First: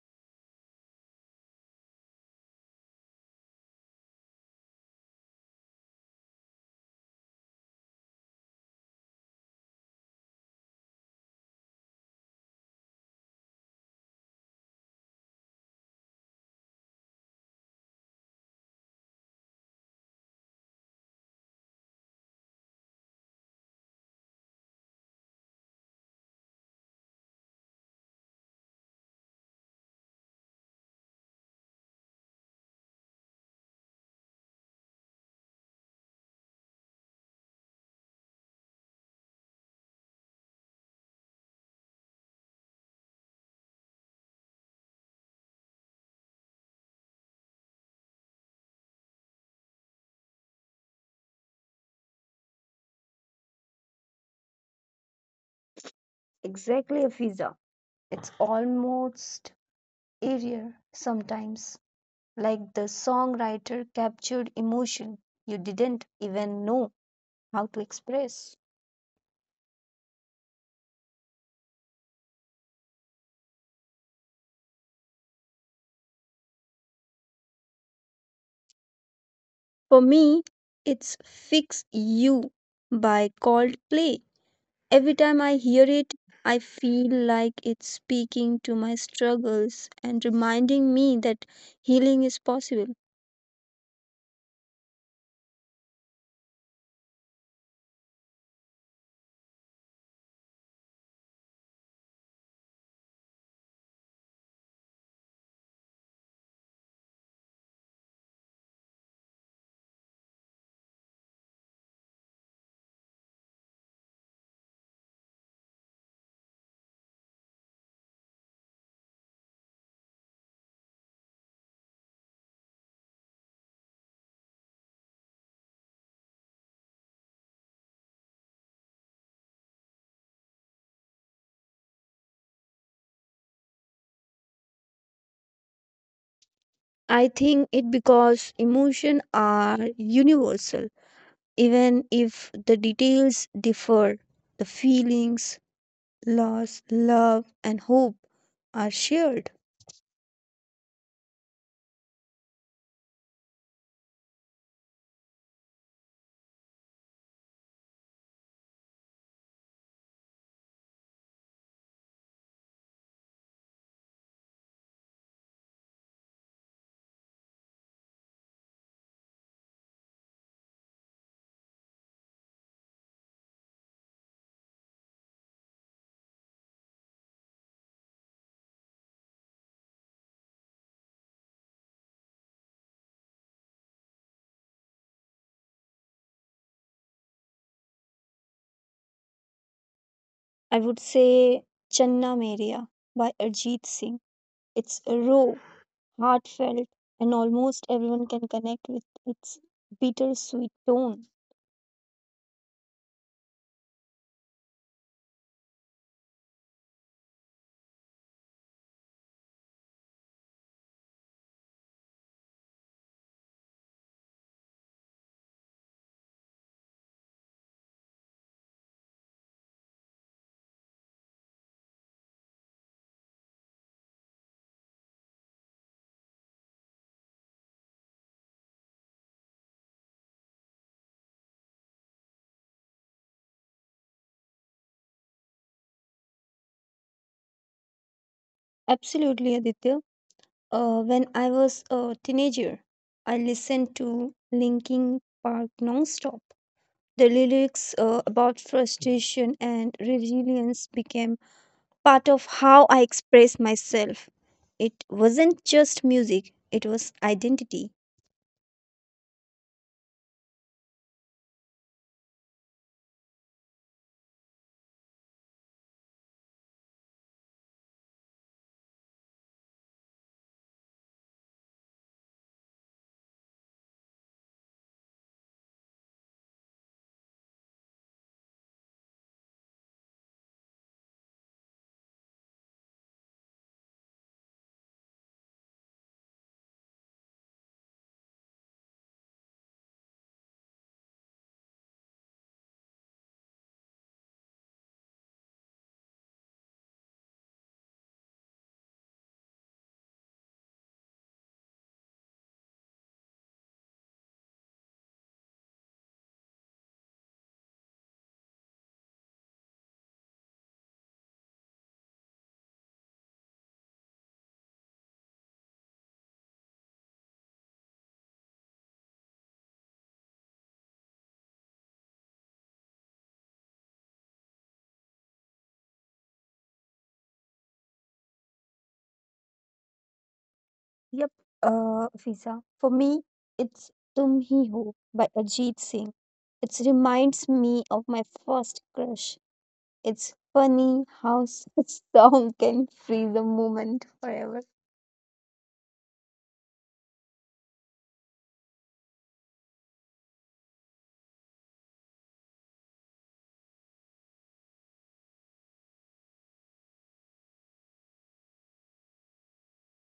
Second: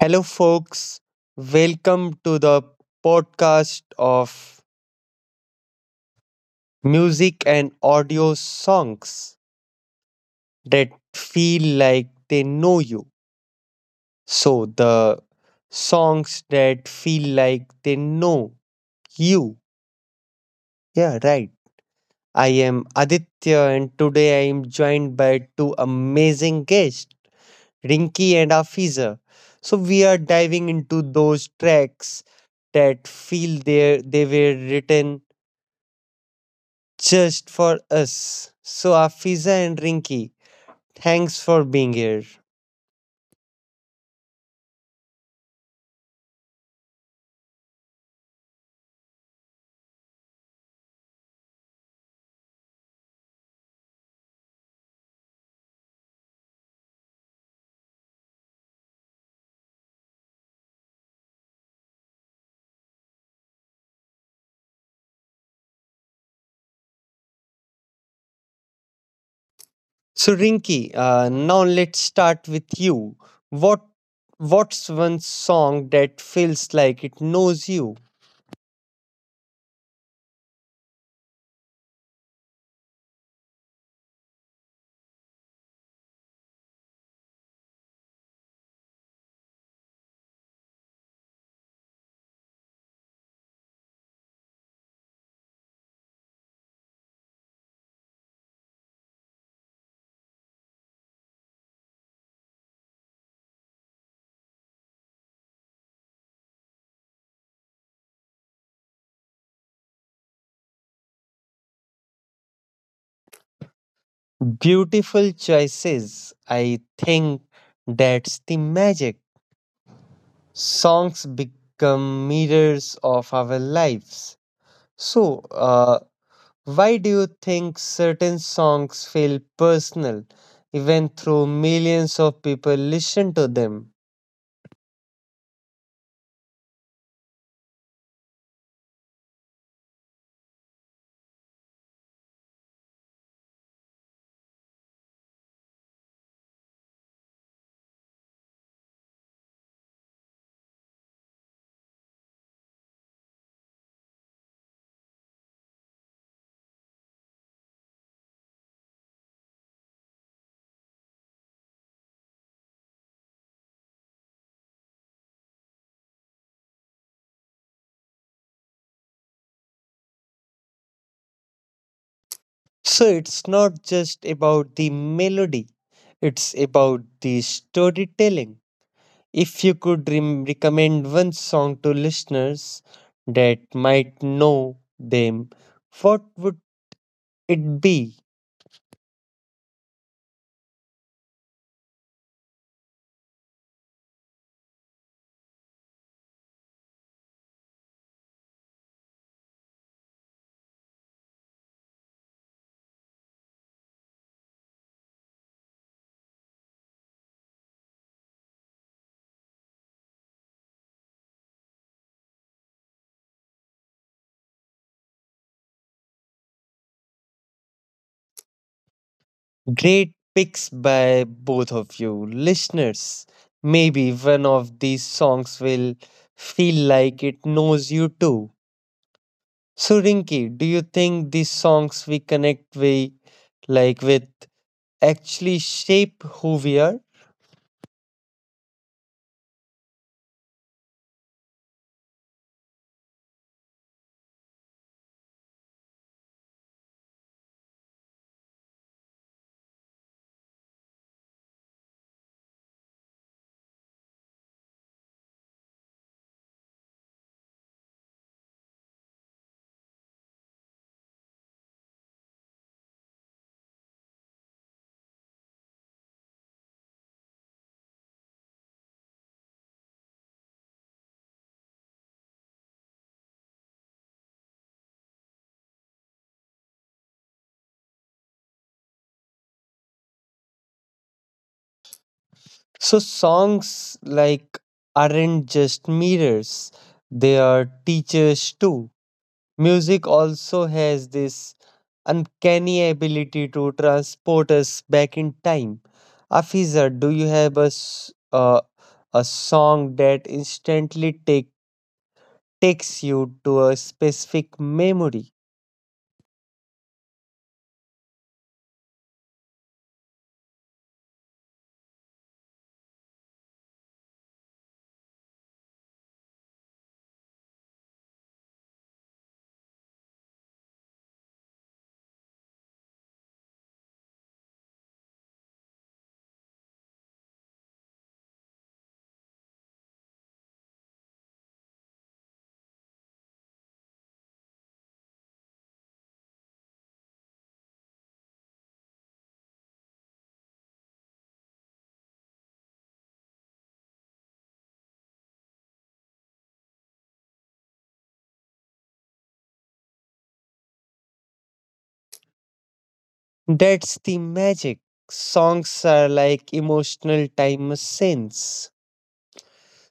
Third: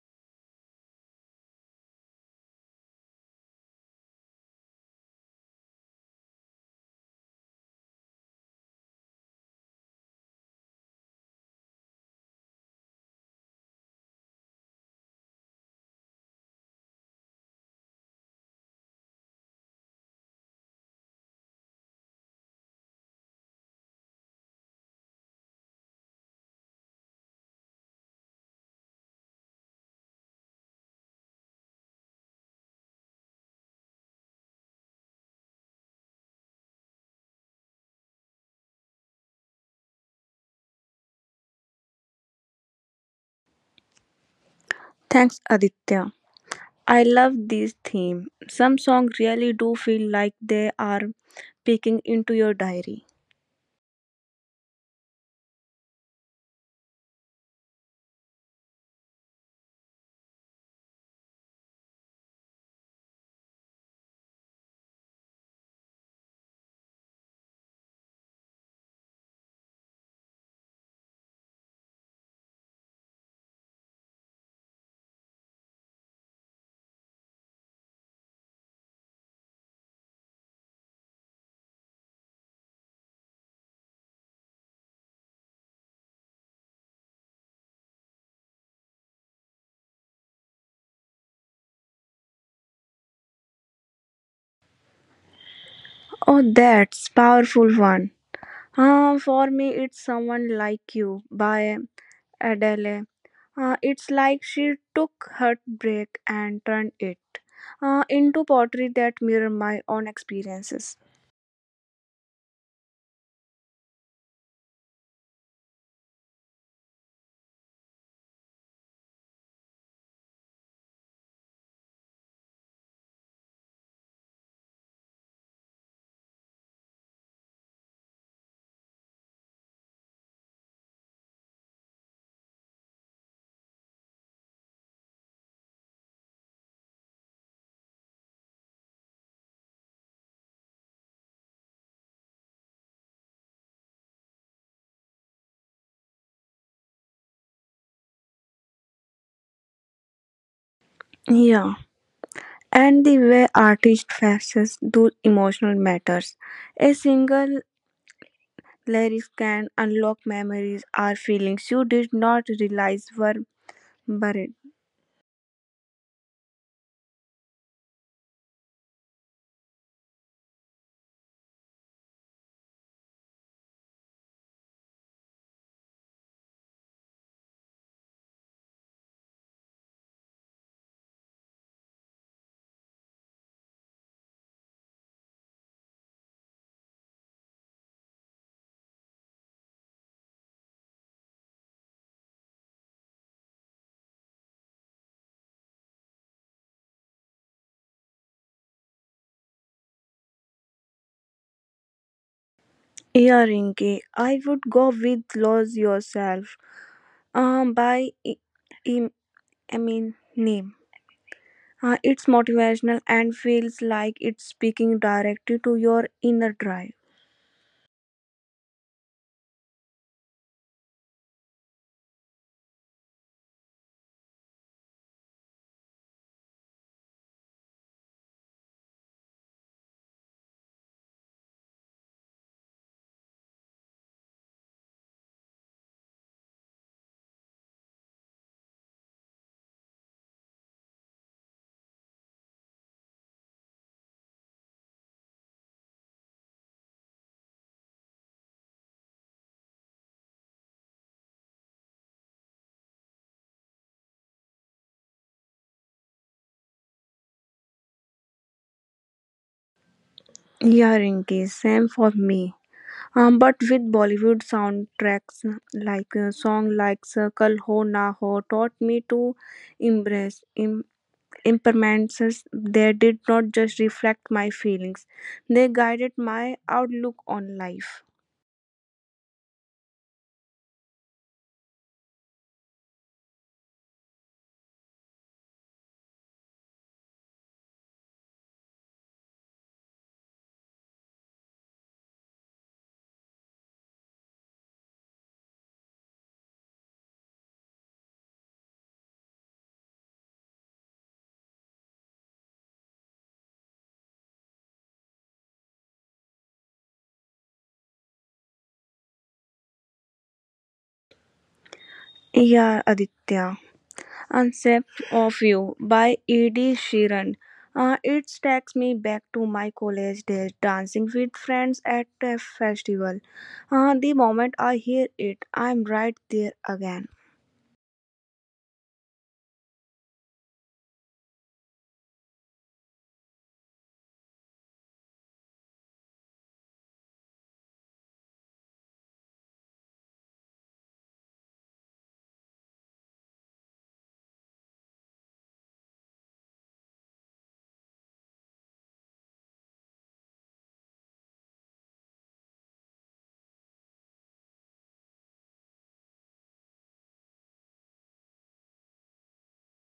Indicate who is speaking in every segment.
Speaker 1: Hello, folks. Welcome to the podcast of music and audio songs that feel like they know you. So, the songs that feel like they know you. Yeah, right. I am Aditya, and today I am joined by two amazing guests, Rinki and Afiza. So, we are diving into those tracks that feel they were written just for us. So, Afiza and Rinky, thanks for being here.
Speaker 2: Thanks, Aditya. I love this theme. Some songs really do feel like they are peeking into your diary.
Speaker 3: Exactly, a visa. It's almost aerial sometimes, like the songwriter captured emotion you didn't even know how to express.
Speaker 1: So, Rinky, now let's start with you. What What's one song that feels like it knows you?
Speaker 3: For me, it's Fix You by Coldplay. Every time I hear it, I feel like it's speaking to my struggles and reminding me that healing is possible.
Speaker 2: Oh, that's powerful one. For me, it's someone like you by Adele. It's like she took heartbreak and turned it into poetry that mirror my own experiences.
Speaker 1: Beautiful choices. I think that's the magic. Songs become mirrors of our lives. So, why do you think certain songs feel personal even though millions of people listen to them?
Speaker 3: I think it because emotions are universal. Even if the details differ, the feelings, loss, love, and hope are shared.
Speaker 2: Yeah, and the way artist faces those emotional matters. A single Lyrics can unlock memories or feelings you did not realize were buried.
Speaker 1: So it's not just about the melody, it's about the storytelling. If you could recommend one song to listeners that might know them, what would it be?
Speaker 3: I would say Channa Meria by Arjit Singh. It's raw, heartfelt, and almost everyone can connect with its bittersweet tone.
Speaker 2: Yeah, Rinky, I would go with Lose Yourself by Im- Eminem. It's motivational and feels like it's speaking directly to your inner drive.
Speaker 1: Great picks by both of you. Listeners, maybe one of these songs will feel like it knows you too. So Rinki, do you think these songs we connect with, like with actually shape who we are?
Speaker 3: Absolutely, Aditya. When I was a teenager, I listened to Linkin Park nonstop. The lyrics about frustration and resilience became part of how I expressed myself. It wasn't just music, it was identity.
Speaker 2: Yeah, Rinky, same for me. But with Bollywood soundtracks like a song like Circle Ho Na Ho taught me to embrace, em- impermanences, they did not just reflect my feelings, they guided my outlook on life.
Speaker 1: So songs like aren't just mirrors, they are teachers too. Music also has this uncanny ability to transport us back in time. Afiza, do you have a, a song that takes you to a specific memory?
Speaker 2: Yeah, Aditya. Concept of You by E.D. Sheeran. It takes me back to my college days dancing with friends at a festival. The moment I hear it, I'm right there again.
Speaker 3: Yep, Fiza. For me, it's Tum Hi Ho by Ajit Singh. It reminds me of my first crush. It's funny how such song can freeze a moment forever.
Speaker 1: That's the magic. Songs are like emotional time machines.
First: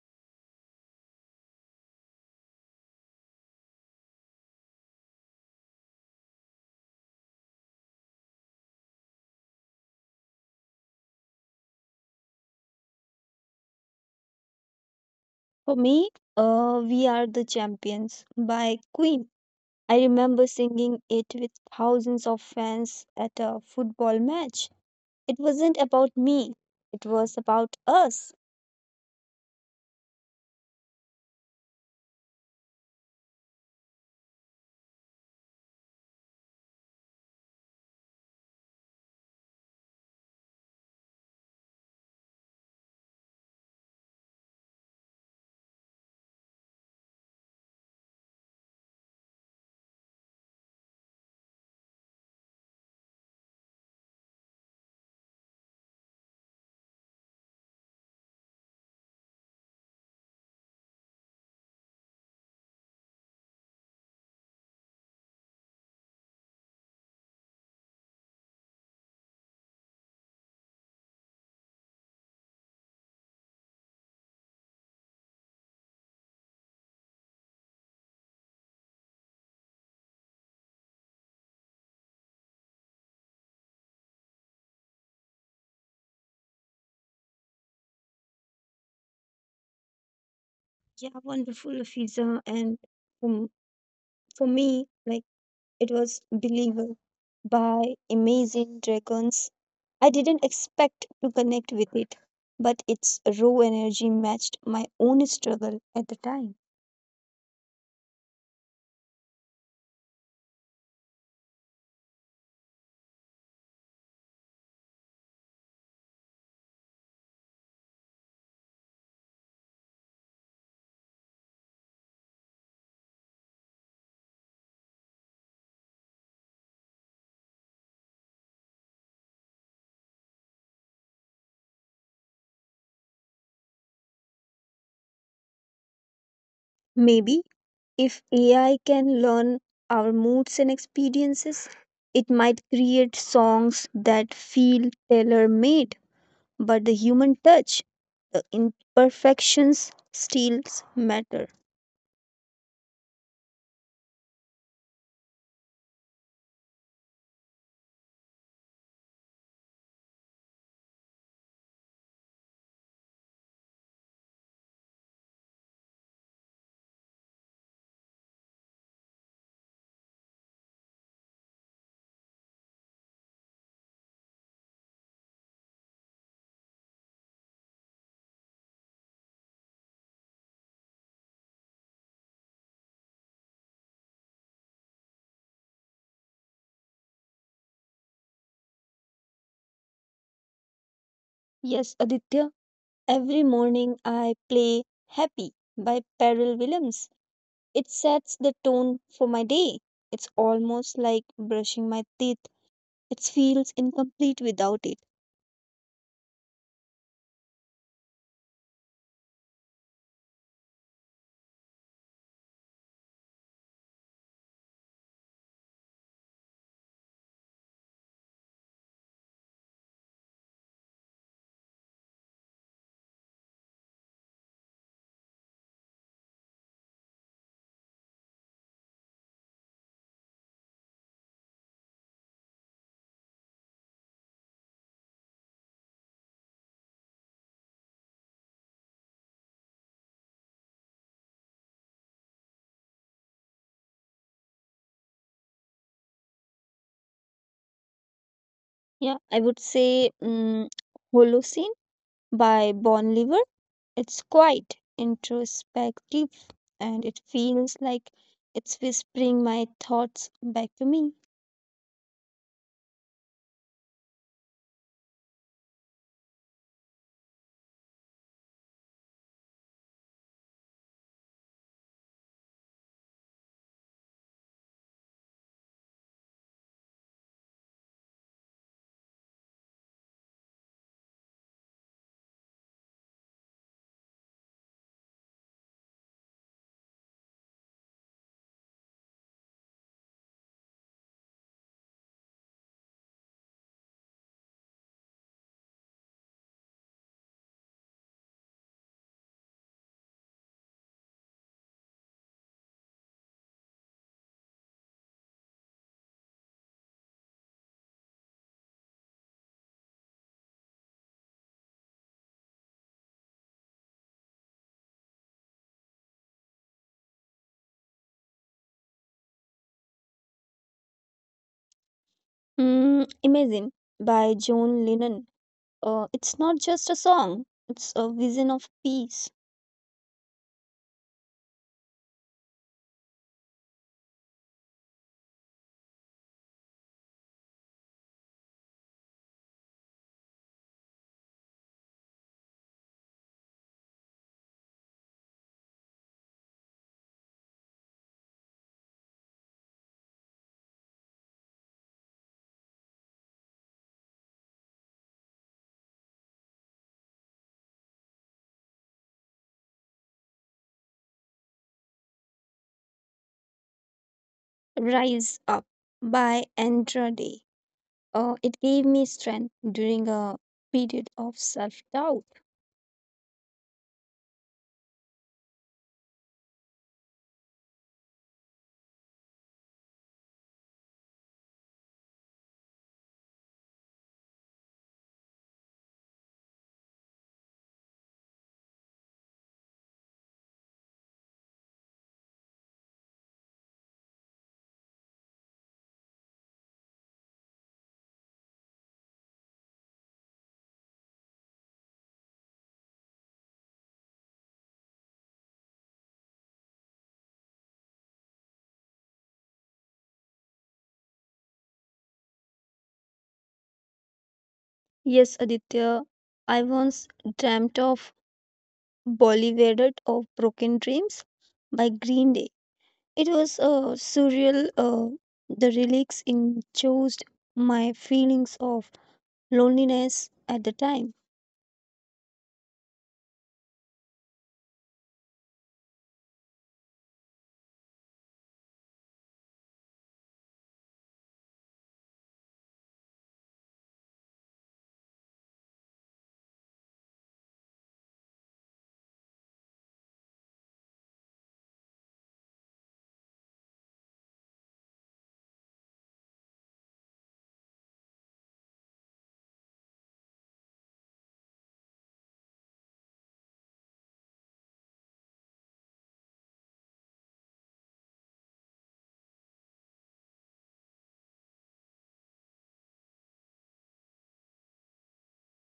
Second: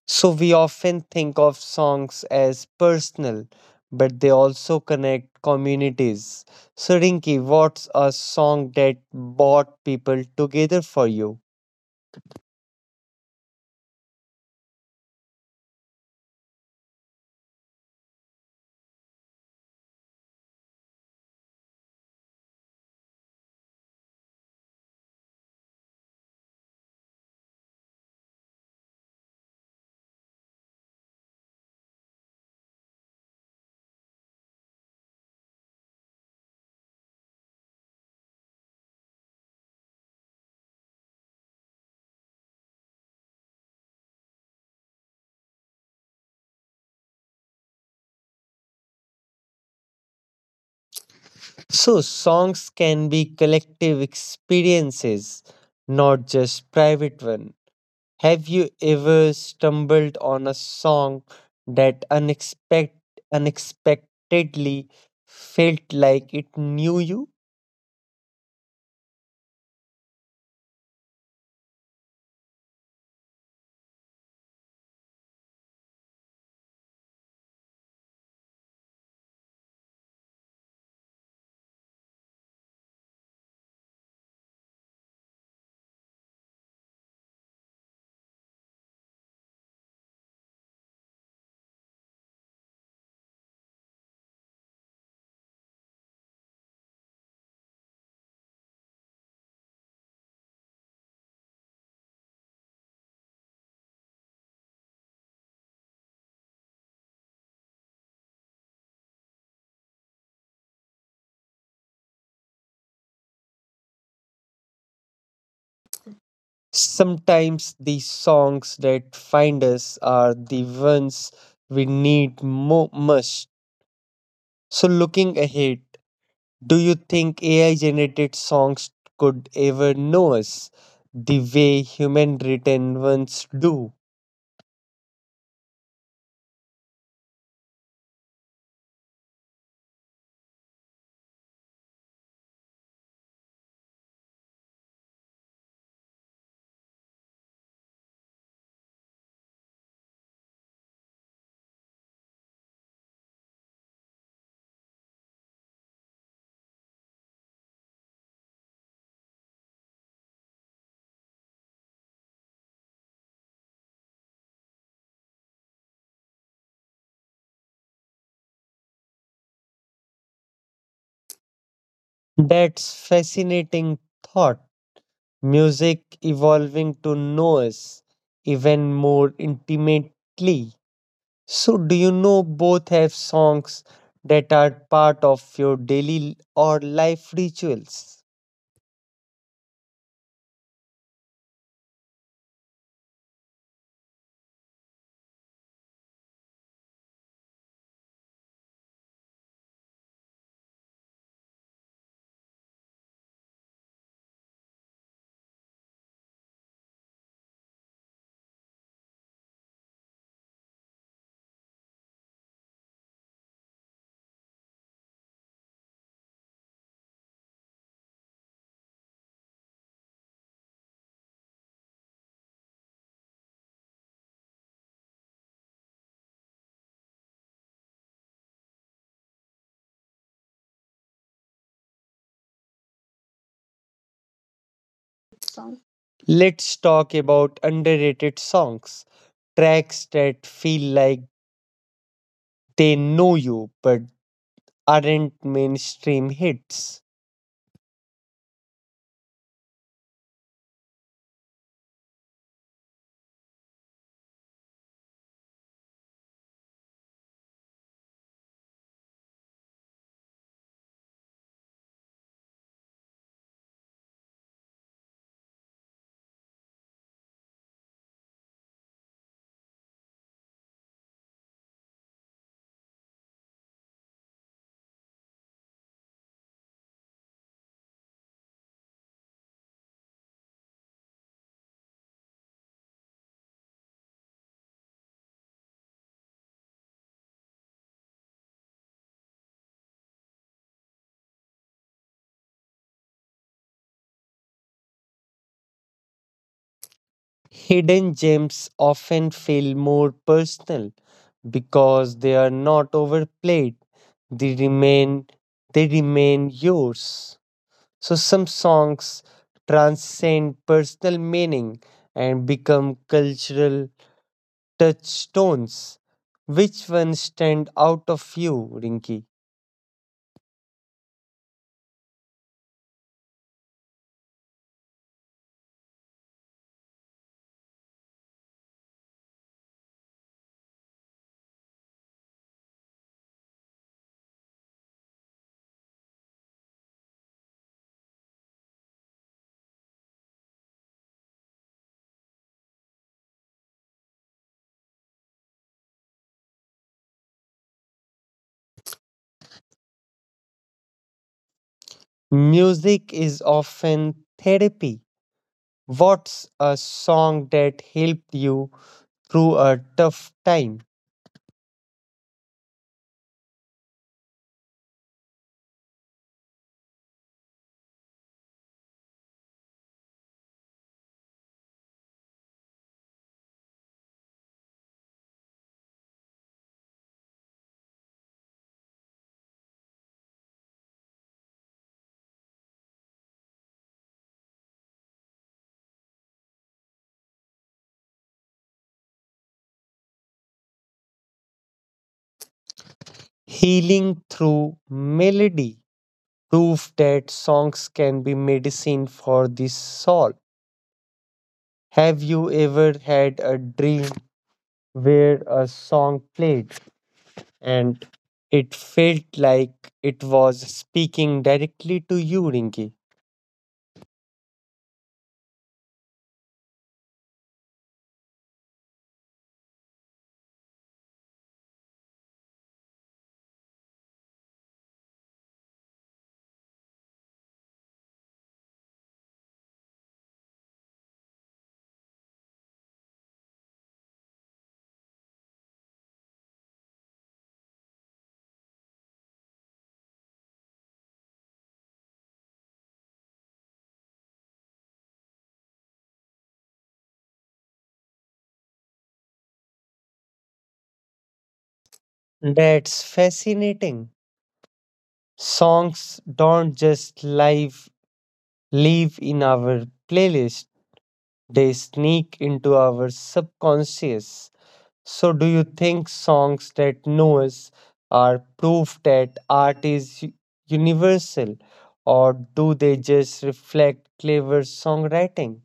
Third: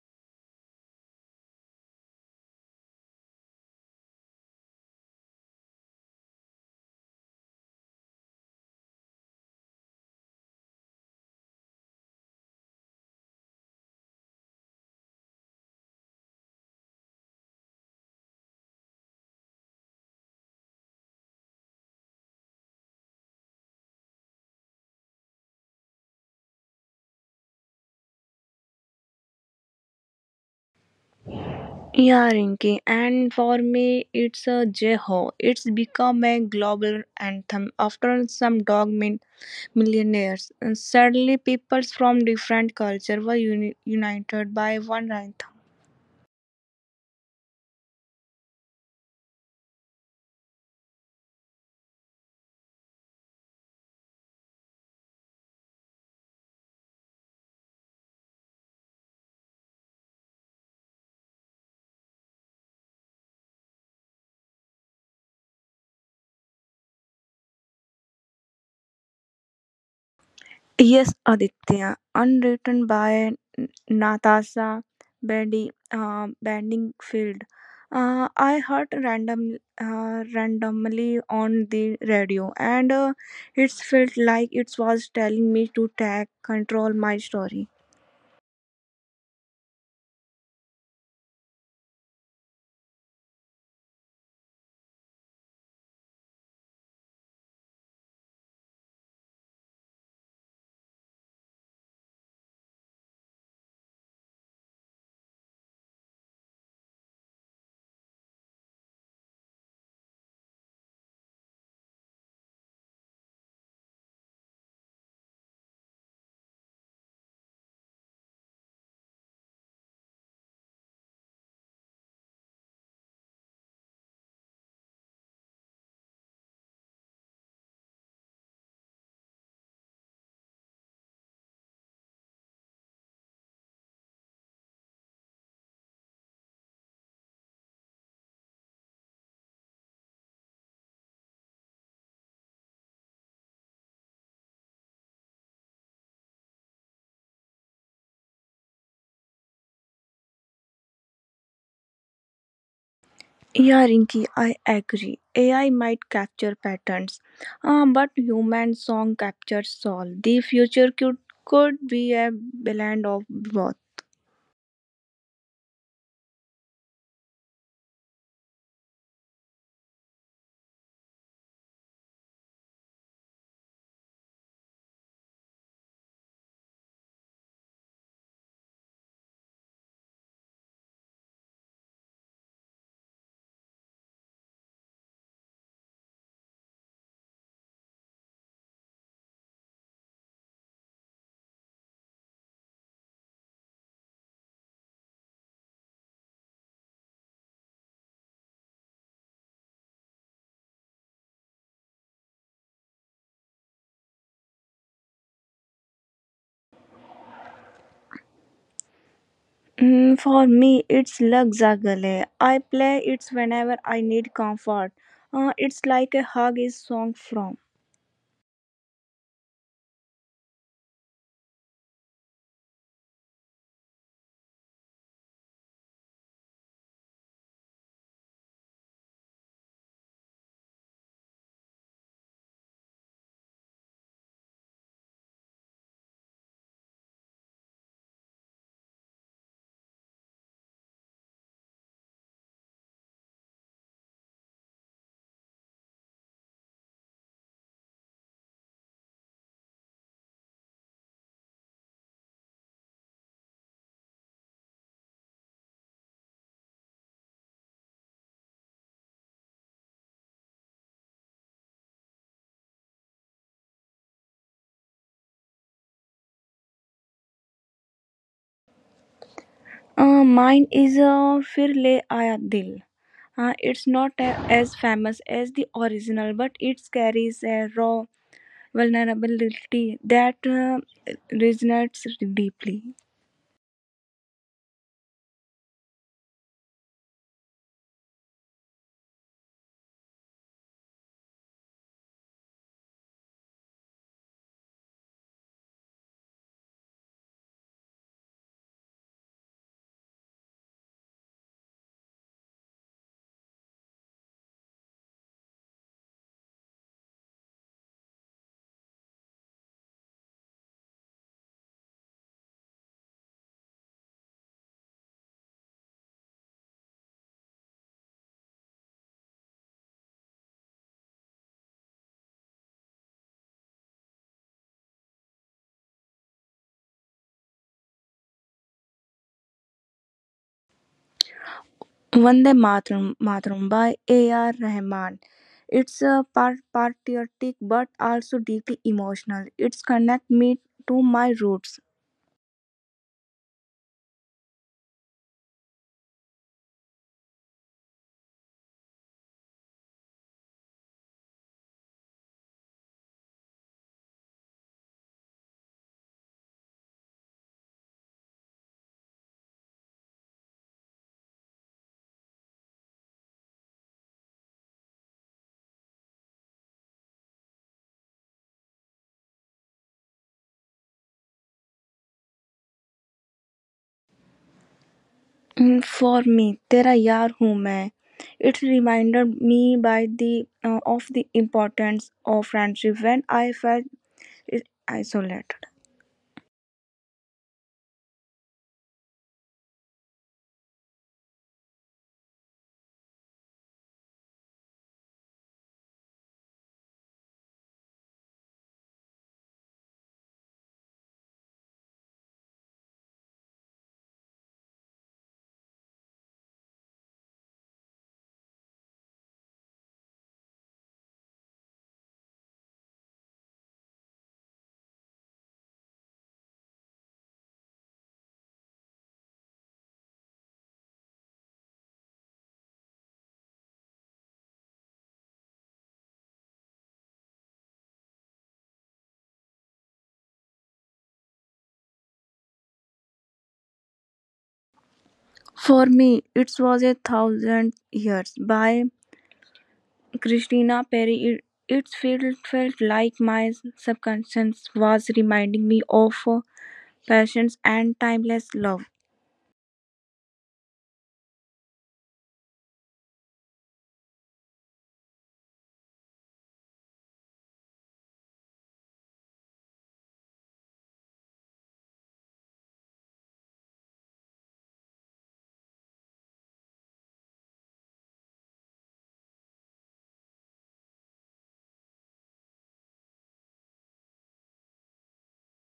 Speaker 1: So we often think of songs as personal, but they also connect communities. So Rinki, what's a song that brought people together for you?
Speaker 3: For me, We Are the Champions by Queen. I remember singing it with thousands of fans at a football match. It wasn't about me, it was about us.
Speaker 2: Yeah, Rinki, and for me, it's a Jeho. It's become a global anthem. After some dogmen millionaires, and suddenly peoples from different cultures were united by one rhythm.
Speaker 1: So songs can be collective experiences, not just private one. Have you ever stumbled on a song that unexpectedly felt like it knew you?
Speaker 2: Yes, Aditya, unwritten by Natasha Benningfield. I heard randomly on the radio, and it felt like it was telling me to take control my story.
Speaker 3: Yeah, wonderful, Fiza. And um, for me, like, it was Believer by Amazing Dragons. I didn't expect to connect with it, but its raw energy matched my own struggle at the time.
Speaker 1: Sometimes the songs that find us are the ones we need most. So, looking ahead, do you think AI generated songs could ever know us the way human written ones do?
Speaker 3: Maybe if AI can learn our moods and experiences, it might create songs that feel tailor made, but the human touch, the imperfections still matter.
Speaker 2: Yeah, Rinki, I agree. AI might capture patterns, but human song captures soul. The future could be a blend of both.
Speaker 1: That's fascinating thought. Music evolving to know us even more intimately. So, do you know both have songs that are part of your daily or life rituals?
Speaker 3: Yes, Aditya, every morning I play Happy by Pharrell Williams. It sets the tone for my day. It's almost like brushing my teeth. It feels incomplete without it.
Speaker 2: Mm, for me, it's Lag Za Gale. I play it whenever I need comfort. It's like a hug is song from.
Speaker 1: Let's talk about underrated songs, tracks that feel like they know you but aren't mainstream hits.
Speaker 3: Yeah, I would say Holocene by Bon Liver. It's quite introspective and it feels like it's whispering my thoughts back to me.
Speaker 2: Mine is Fir Le Aaya Dil. It's not as famous as the original, but it carries a raw vulnerability that resonates deeply.
Speaker 1: Hidden gems often feel more personal because they are not overplayed. They remain they remain yours. So some songs transcend personal meaning and become cultural touchstones. Which ones stand out of you, Rinki?
Speaker 3: Imagine by John Lennon. It's not just a song, it's a vision of peace.
Speaker 2: Vande Matram by A.R. Rahman. It's a part patriotic but also deeply emotional. It's connect me to my roots.
Speaker 1: Music is often therapy. What's a song that helped you through a tough time?
Speaker 3: Rise Up by Andra Day. It gave me strength during a period of self doubt.
Speaker 2: Mm, for me, Tera Yaar Hoon Main. It reminded me by the of the importance of friendship when I felt isolated.
Speaker 1: Healing through melody. Proof that songs can be medicine for the soul. Have you ever had a dream where a song played and it felt like it was speaking directly to you, Rinki.
Speaker 3: Yes, Aditya, I once dreamt of Bollywooded of Broken Dreams by Green Day. It was surreal. The lyrics enclosed my feelings of loneliness at the time.
Speaker 2: For me, it was a thousand years by Christina Perry, it felt like my subconscious was reminding me of passions and timeless love.
Speaker 1: That's fascinating. Songs don't just live in our playlist. They sneak into our subconscious. So do you think songs that know us are proof that art is universal or do they just reflect clever songwriting?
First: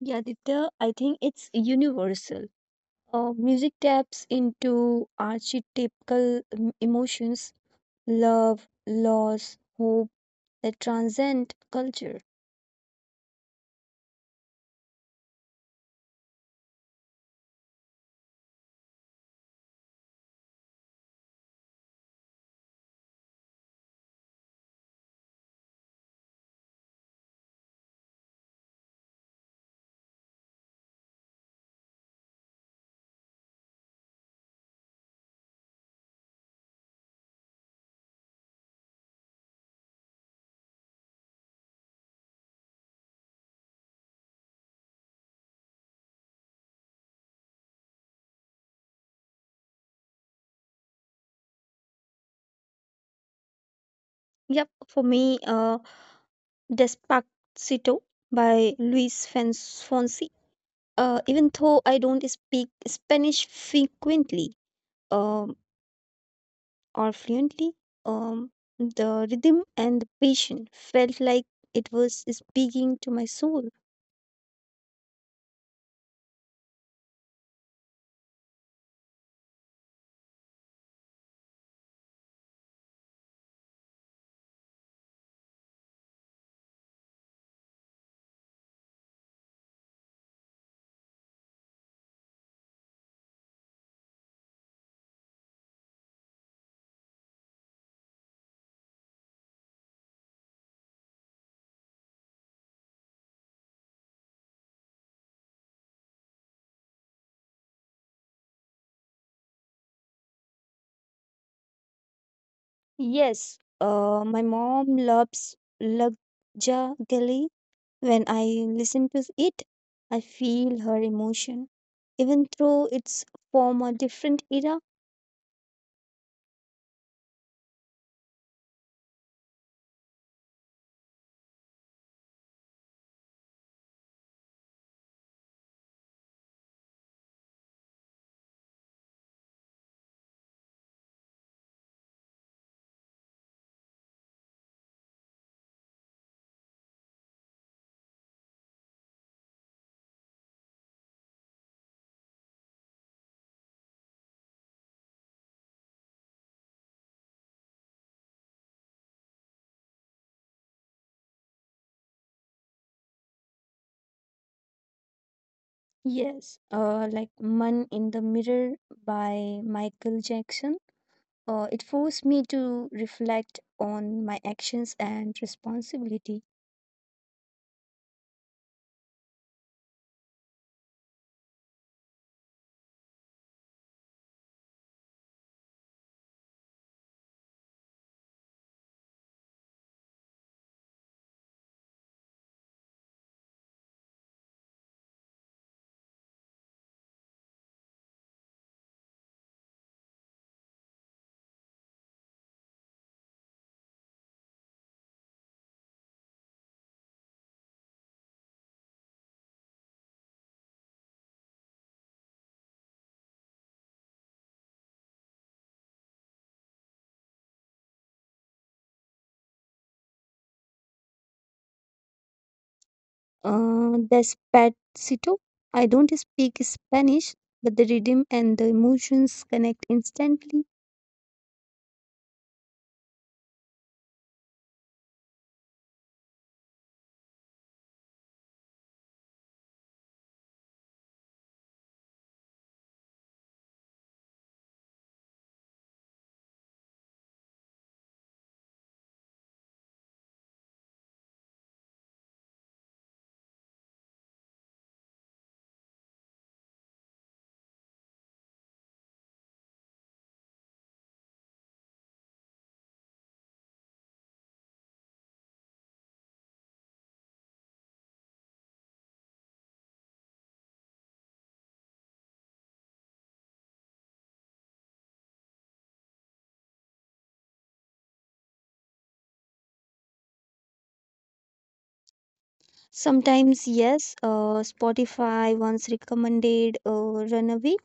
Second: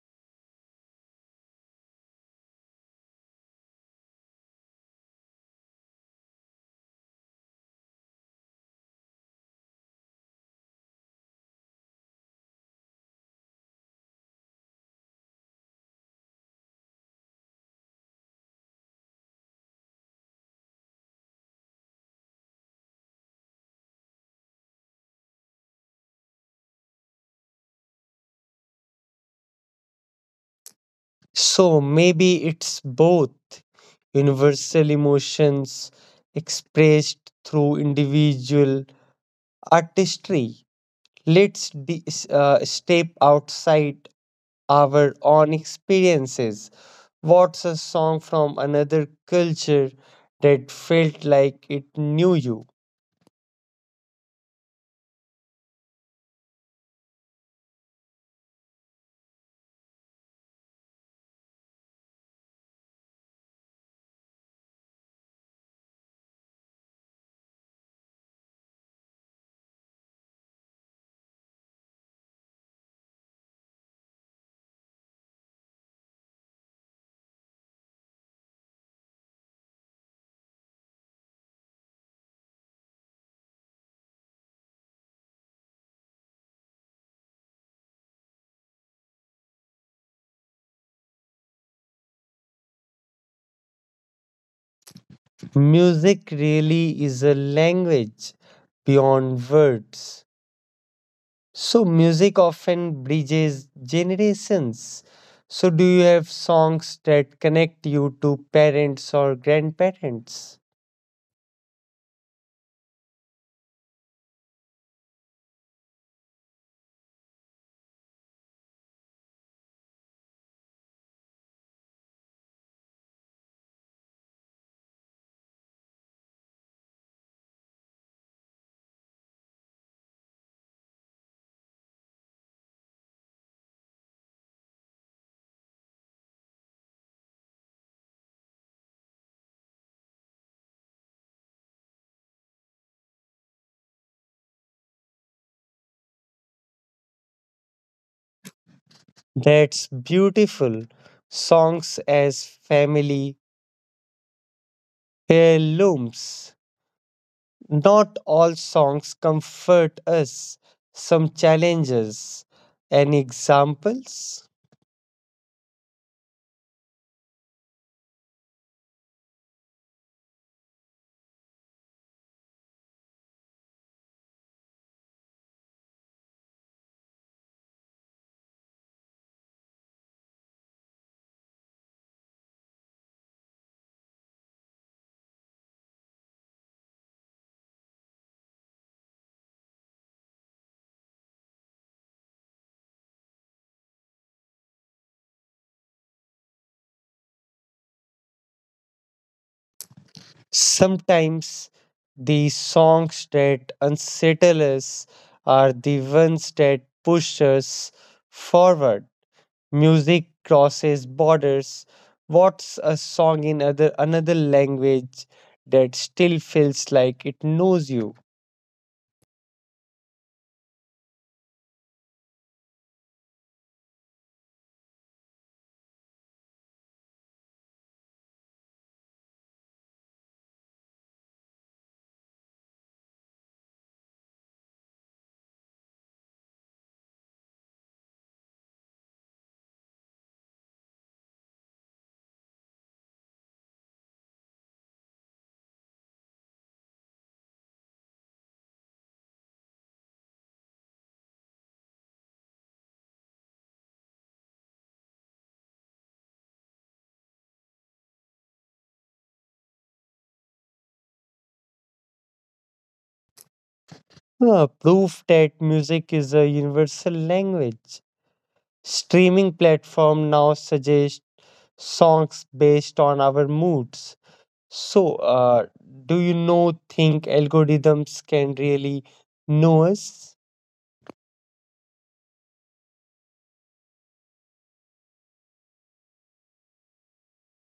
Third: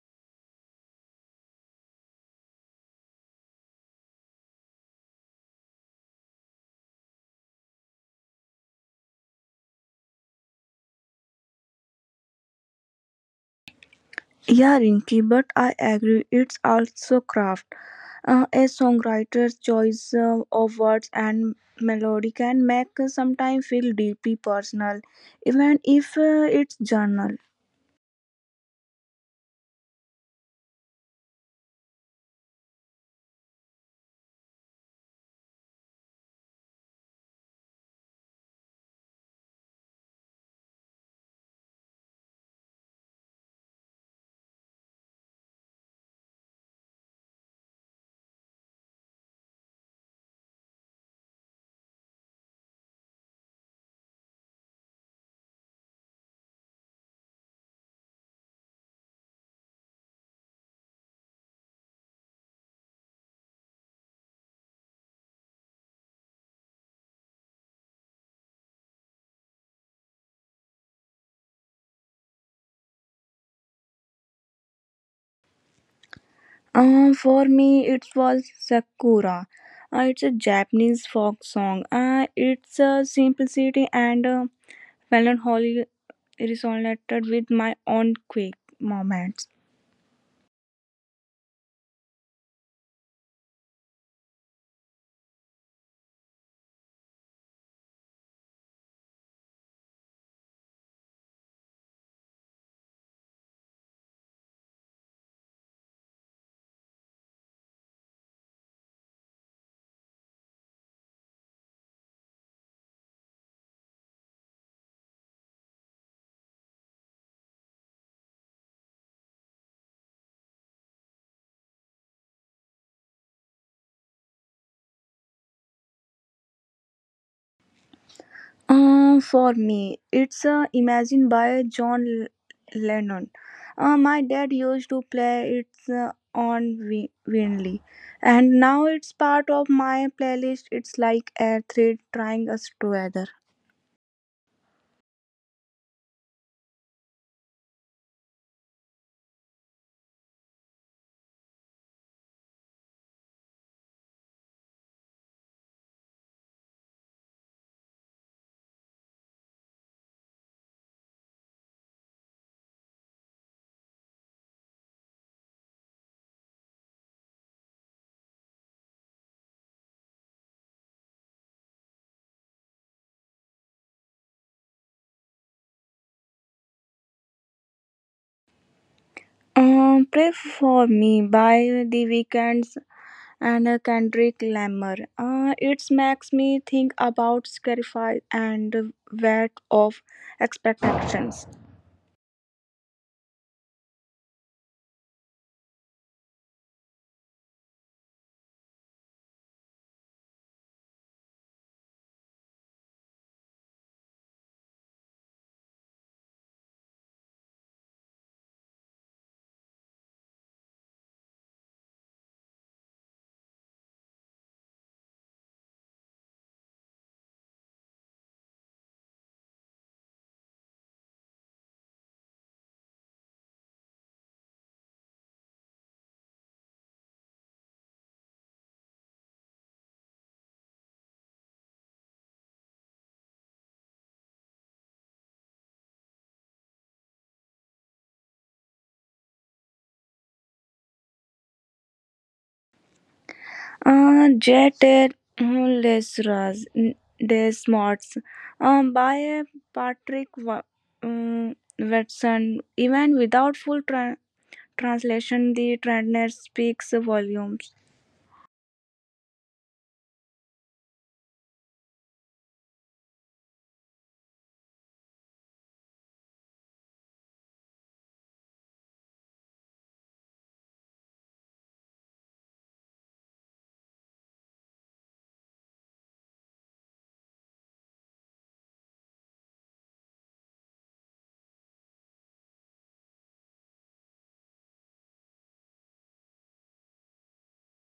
Speaker 3: Yeah, Ditya, I think it's universal. Music taps into archetypical emotions, love, loss, hope that transcend culture.
Speaker 2: Yeah, Rinky, but I agree, it's also craft. A songwriter's choice of words and melody can make sometimes feel deeply personal, even if it's journal.
Speaker 1: So maybe it's both universal emotions expressed through individual artistry. Let's step outside our own experiences. What's a song from another culture that felt like it knew you?
Speaker 3: Yep, for me, Despacito by Luis Fonsi. Even though I don't speak Spanish frequently um, or fluently, um, the rhythm and the passion felt like it was speaking to my soul.
Speaker 2: For me, it was Sakura. It's a Japanese folk song. It's a simplicity and Whelan Holly resonated with my own quick moments.
Speaker 1: Music really is a language beyond words. So music often bridges generations. So do you have songs that connect you to parents or grandparents?
Speaker 3: Yes, my mom loves Lagjagali. When I listen to it, I feel her emotion, even though it's from a different era.
Speaker 2: For me, it's Imagine by John Lennon. My dad used to play it on Winley, and now it's part of my playlist. It's like a thread tying us together.
Speaker 1: That's beautiful. Songs as family heirlooms. Not all songs comfort us. Some challenges and examples.
Speaker 3: Yes, like Man in the Mirror by Michael Jackson. It forced me to reflect on my actions and responsibility.
Speaker 2: Pray for Me by The Weeknd's and Kendrick Lamar. It makes me think about sacrifice and weight of expectations.
Speaker 1: Sometimes the songs that unsettle us are the ones that push us forward. Music crosses borders. What's a song in other another language that still feels like it knows you?
Speaker 3: Despacito. I don't speak Spanish, but the rhythm and the emotions connect instantly.
Speaker 2: Jet Lesras Des Smarts by Patrick Watson. Even without full translation, the trainer speaks volumes.
Speaker 1: Proof that music is a universal language. Streaming platform now suggest songs based on our moods. So, do you know think algorithms can really know us?
Speaker 3: Sometimes, yes, Spotify once recommended Runaway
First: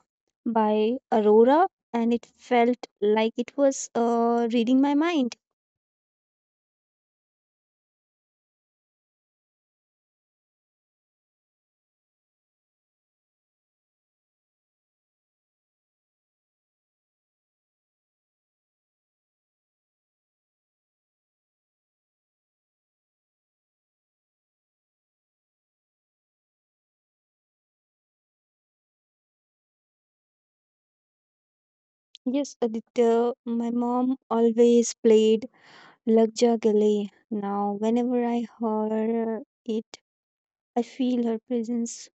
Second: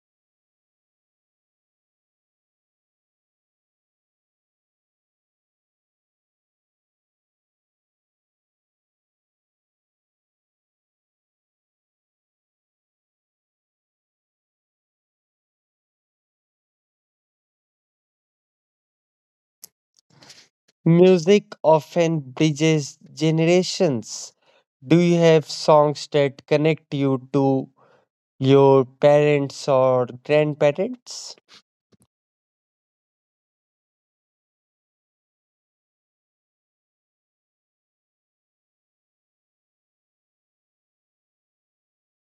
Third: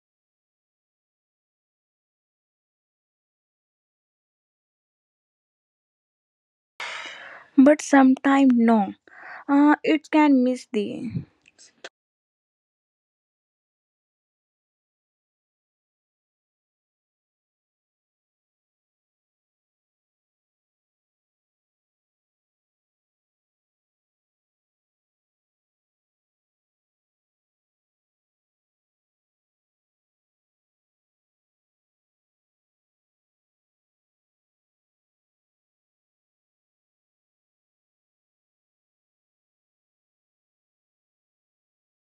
Speaker 3: by Aurora, and it felt like it was reading my mind.
Speaker 2: But sometimes no, it can miss the.
Speaker 1: Music often bridges generations. Do you have songs that connect you to your parents or grandparents?
Speaker 3: Yes, Aditya, my mom always played Lag Ja Gale. Now, whenever I hear it, I feel her presence.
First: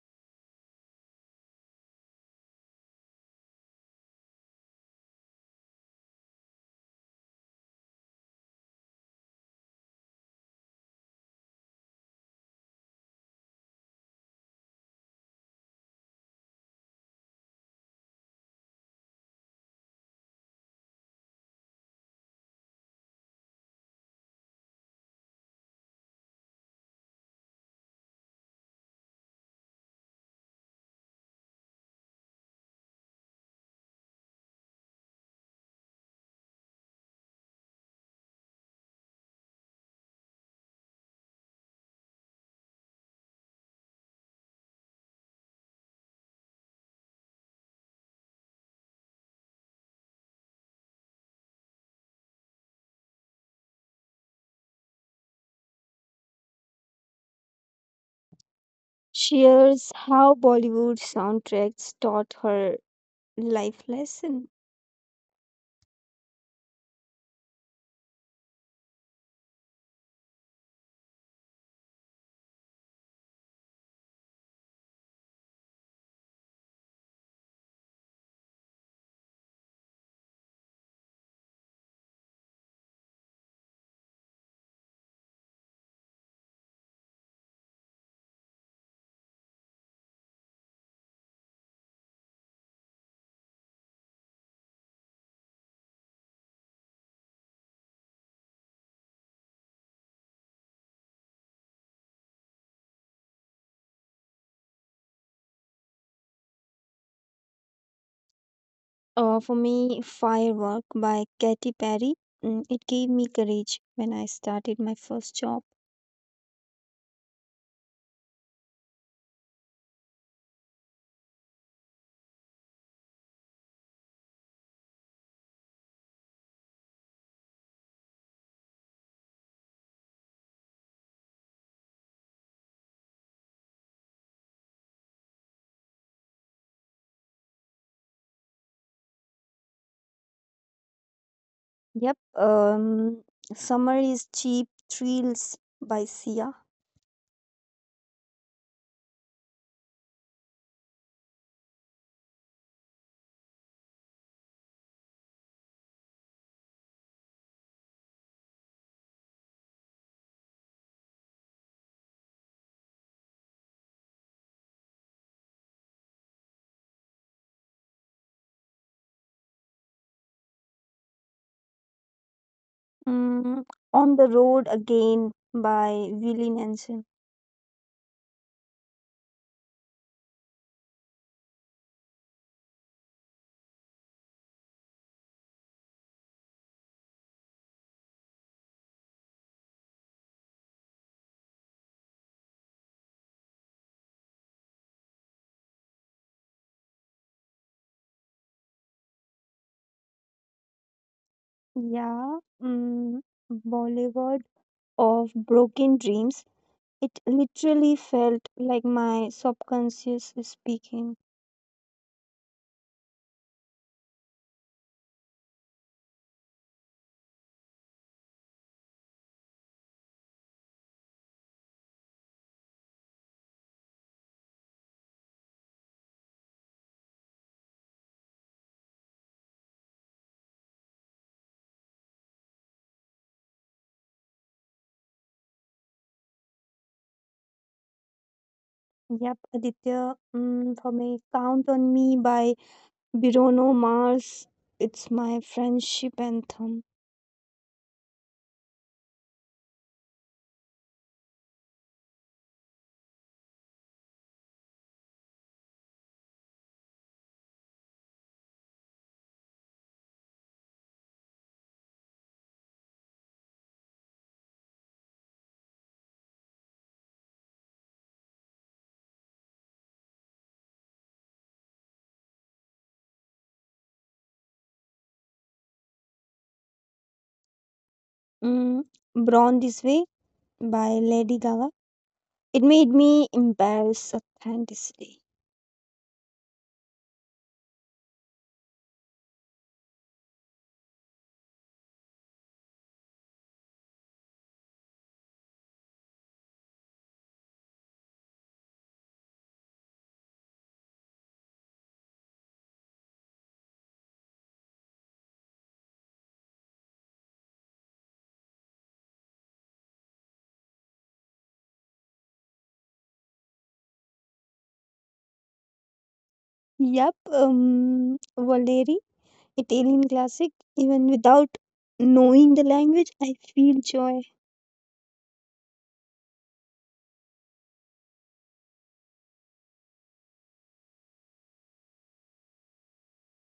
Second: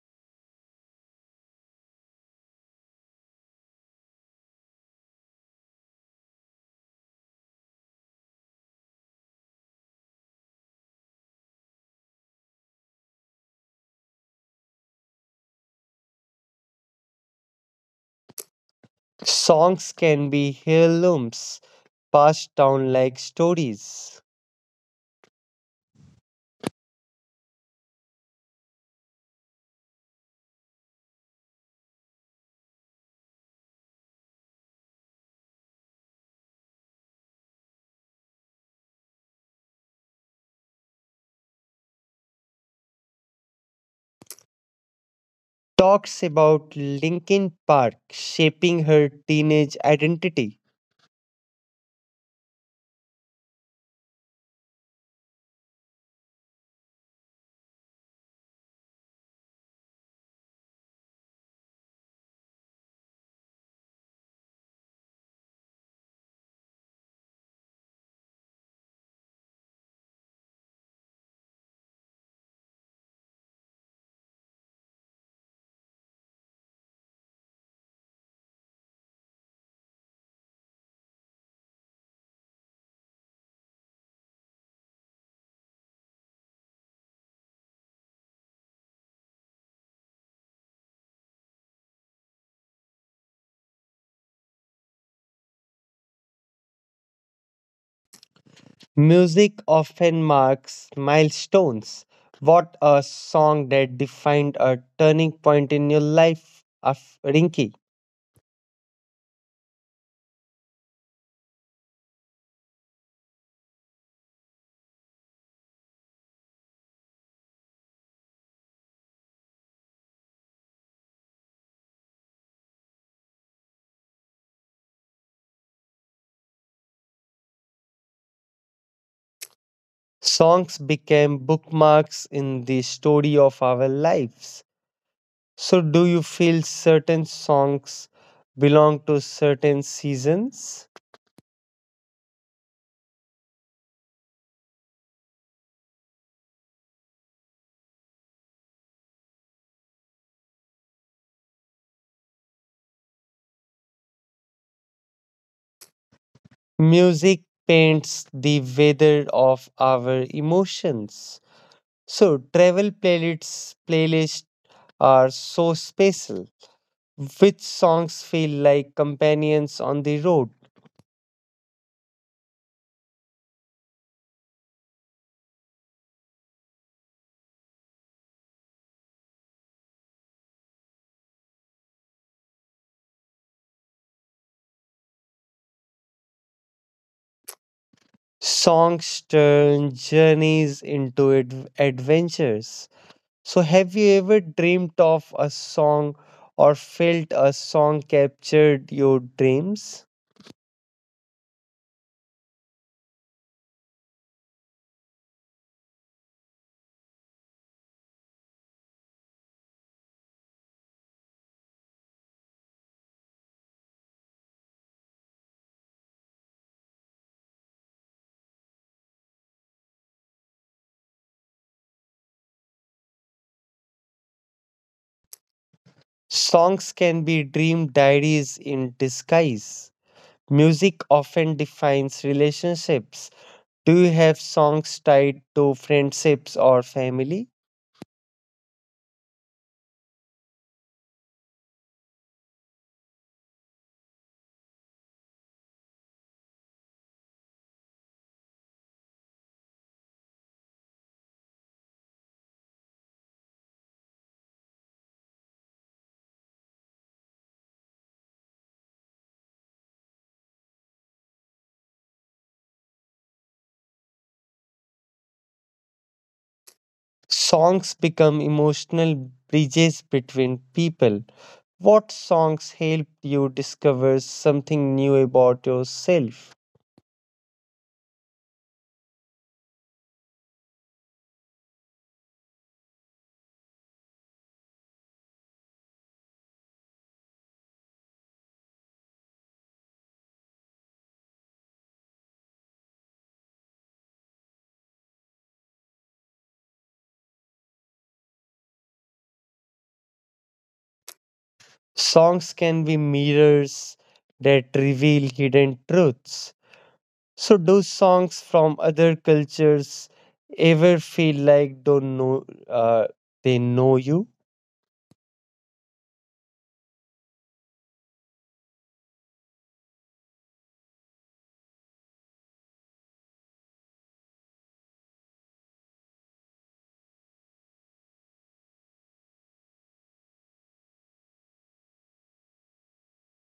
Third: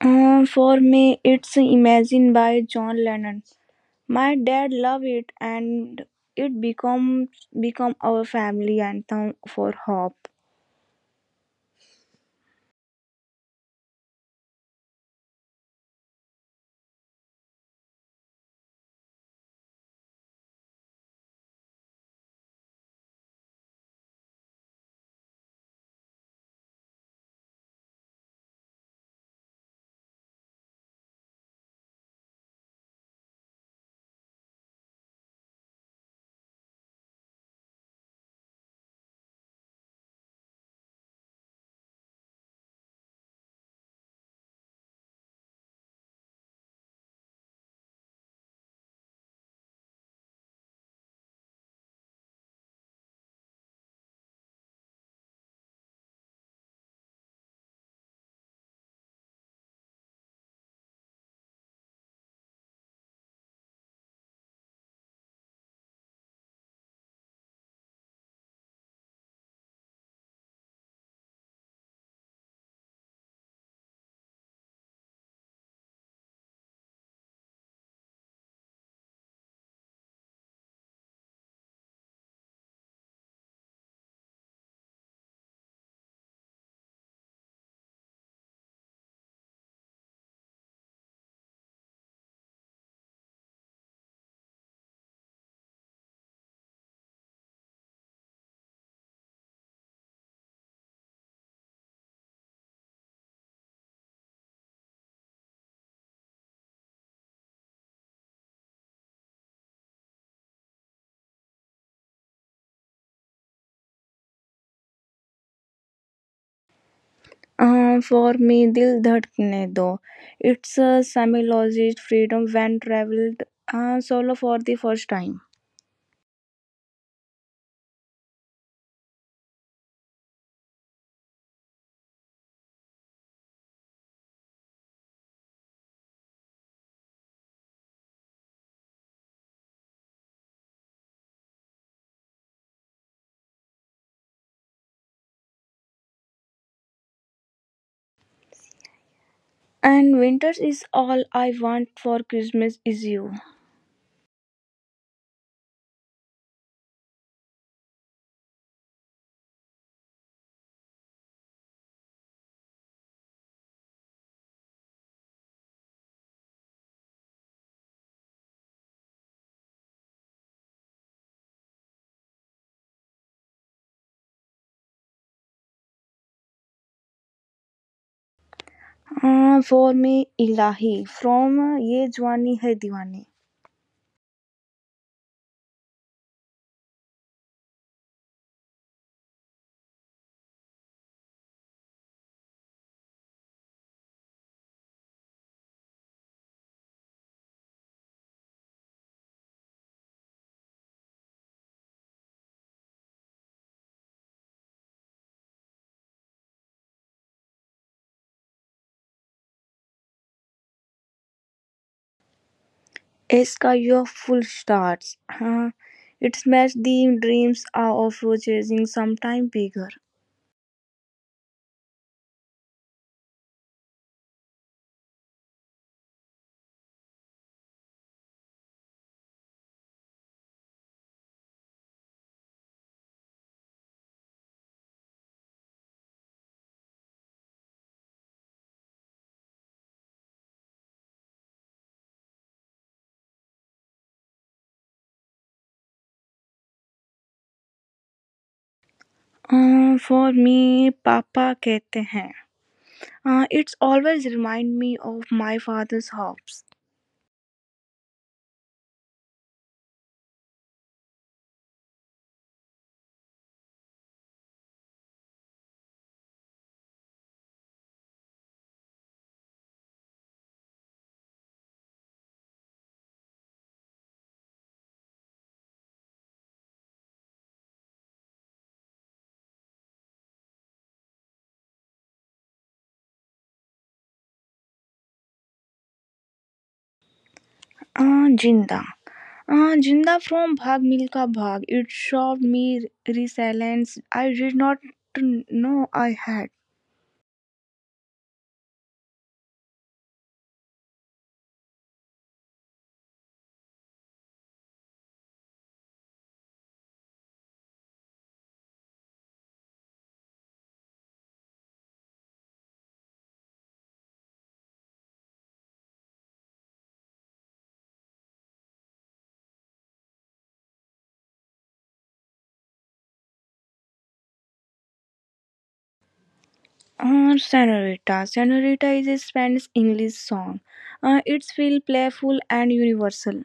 Speaker 2: For me, it's Imagine by John Lennon. My dad loved it and it becomes become our family anthem for hope.
Speaker 1: Songs can be heirlooms passed down like stories. Talks about Linkin Park shaping her teenage identity.
Speaker 3: Shares how Bollywood soundtracks taught her life lesson.
Speaker 1: Music often marks milestones. What a song that defined a turning point in your life, of Rinky.
Speaker 3: For me, Firework by Katy Perry. It gave me courage when I started my first job.
Speaker 2: For me, Dil Dhadkne Do. It's a semi-logist freedom when traveled solo for the first time.
Speaker 1: Songs became bookmarks in the story of our lives. So, do you feel certain songs belong to certain seasons?
Speaker 3: Yep. Summer is Cheap Thrills by Sia.
Speaker 2: And winters is all I want for Christmas is you.
Speaker 1: Music paints the weather of our emotions. So, playlists are so special. Which songs feel like companions on the road?
Speaker 3: Mm, On the Road Again by Willie Nelson.
Speaker 2: For me, Ilahi from Ye Jwani Hai Diwani.
Speaker 1: Songs turn journeys into adventures. So, have you ever dreamt of a song or felt a song captured your dreams?
Speaker 3: Yeah. Boulevard of Broken Dreams. It literally felt like my subconscious is speaking.
Speaker 2: Iska your full stars. It smashed the dreams of chasing sometime bigger.
Speaker 1: Songs can be dream diaries in disguise. Music often defines relationships. Do you have songs tied to friendships or family?
Speaker 3: Yep. Aditya, for me, Count on Me by Birono Mars, it's my friendship anthem.
Speaker 2: Ah for me पापा कहते हैं ah it's always remind me of my father's hopes
Speaker 1: Songs become emotional bridges between people. What songs help you discover something new about yourself?
Speaker 3: Mm, Born This Way by Lady Gaga. It made me embarrass authenticity.
Speaker 2: Ah जिंदा ah जिंदा from Bhaag Milkha Bhaag it shot me resilience I read not no I had
Speaker 1: Songs can be mirrors that reveal hidden truths. So, do songs from other cultures ever feel like don't know they know you?
Speaker 3: Yep, Valeri, Italian classic. Even without knowing the language, I feel joy.
Speaker 2: Ah senorita senorita is Spanish English song ah it's feel playful and universal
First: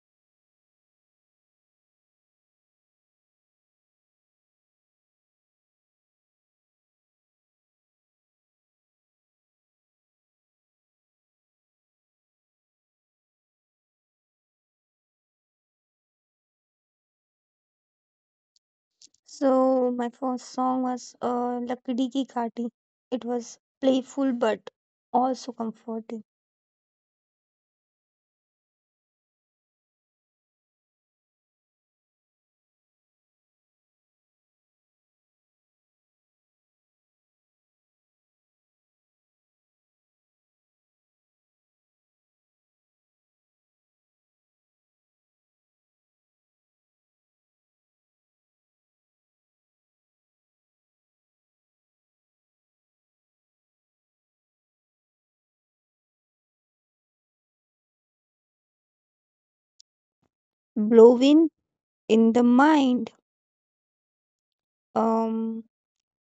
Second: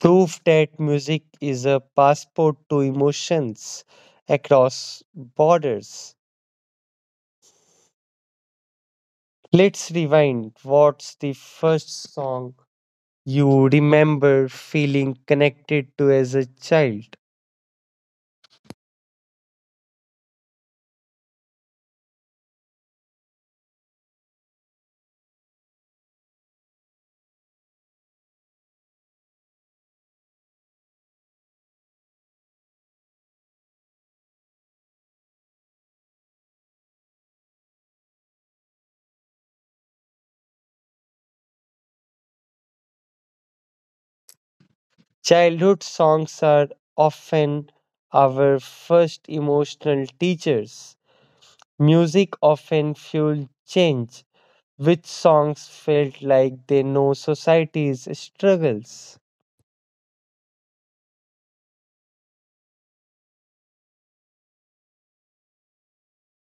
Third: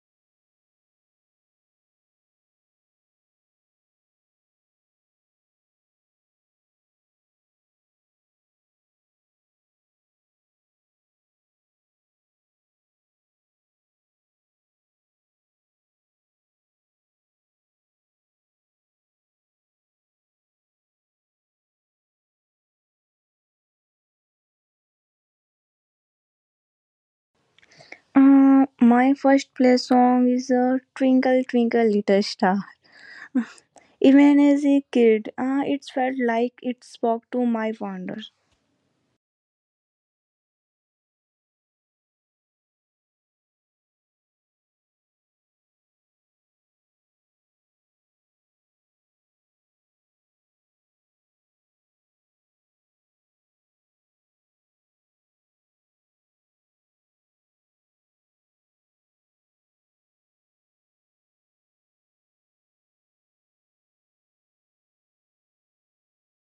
Speaker 1: Proof that music is a passport to emotions across borders. Let's rewind. What's the first song you remember feeling connected to as a child?
Speaker 3: So my first song was Lakdi Ki Kaati. It was playful but also comforting.
Speaker 2: Ah my first play song is ट्व Even as a kid, it felt like it spoke to my wonder.
Speaker 1: Childhood songs are often our first emotional teachers. Music often fueled change. Which songs felt like they know society's struggles?
Speaker 3: Blowing in the mind. Um,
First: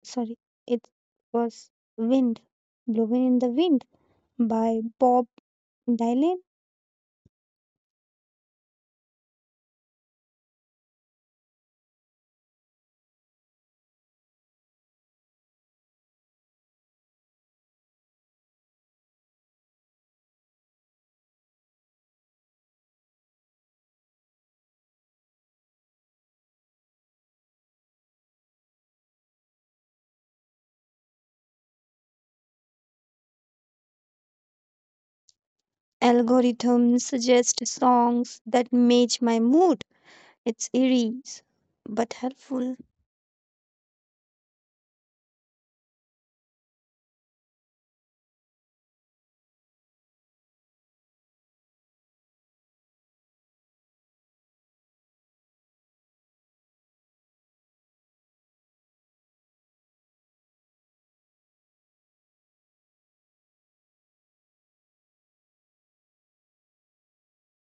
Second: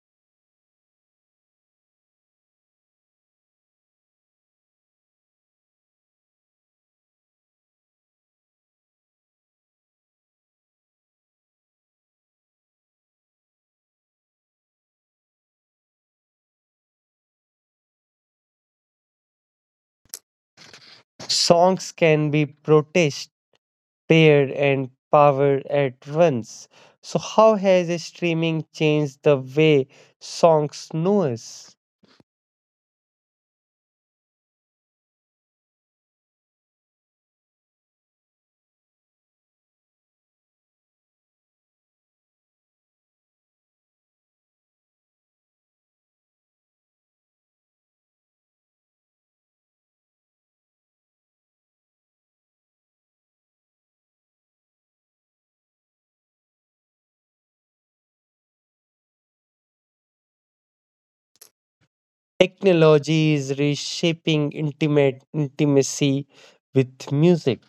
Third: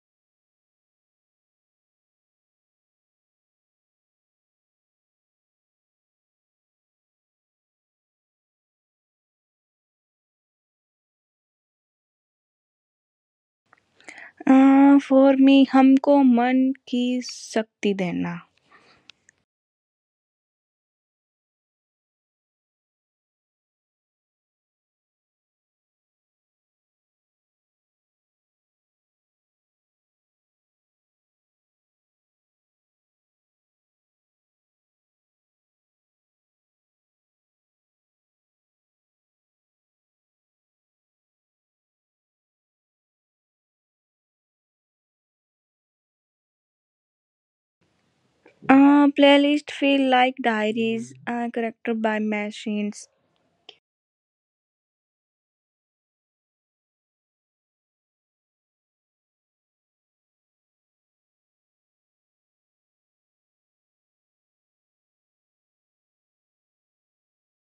Speaker 3: Sorry, it was Wind, Blowing in the Wind by Bob Dylan.
Speaker 2: For me, हमको मन की शक्ति देना.
Speaker 1: Songs can be protest Pair and power at once. So, how has streaming changed the way songs know us?
Speaker 3: Algorithms suggest songs that match my mood. It's eerie but helpful.
Speaker 2: Playlist feel like diaries, corrected by machines.
Speaker 1: Technology is reshaping intimate intimacy with music.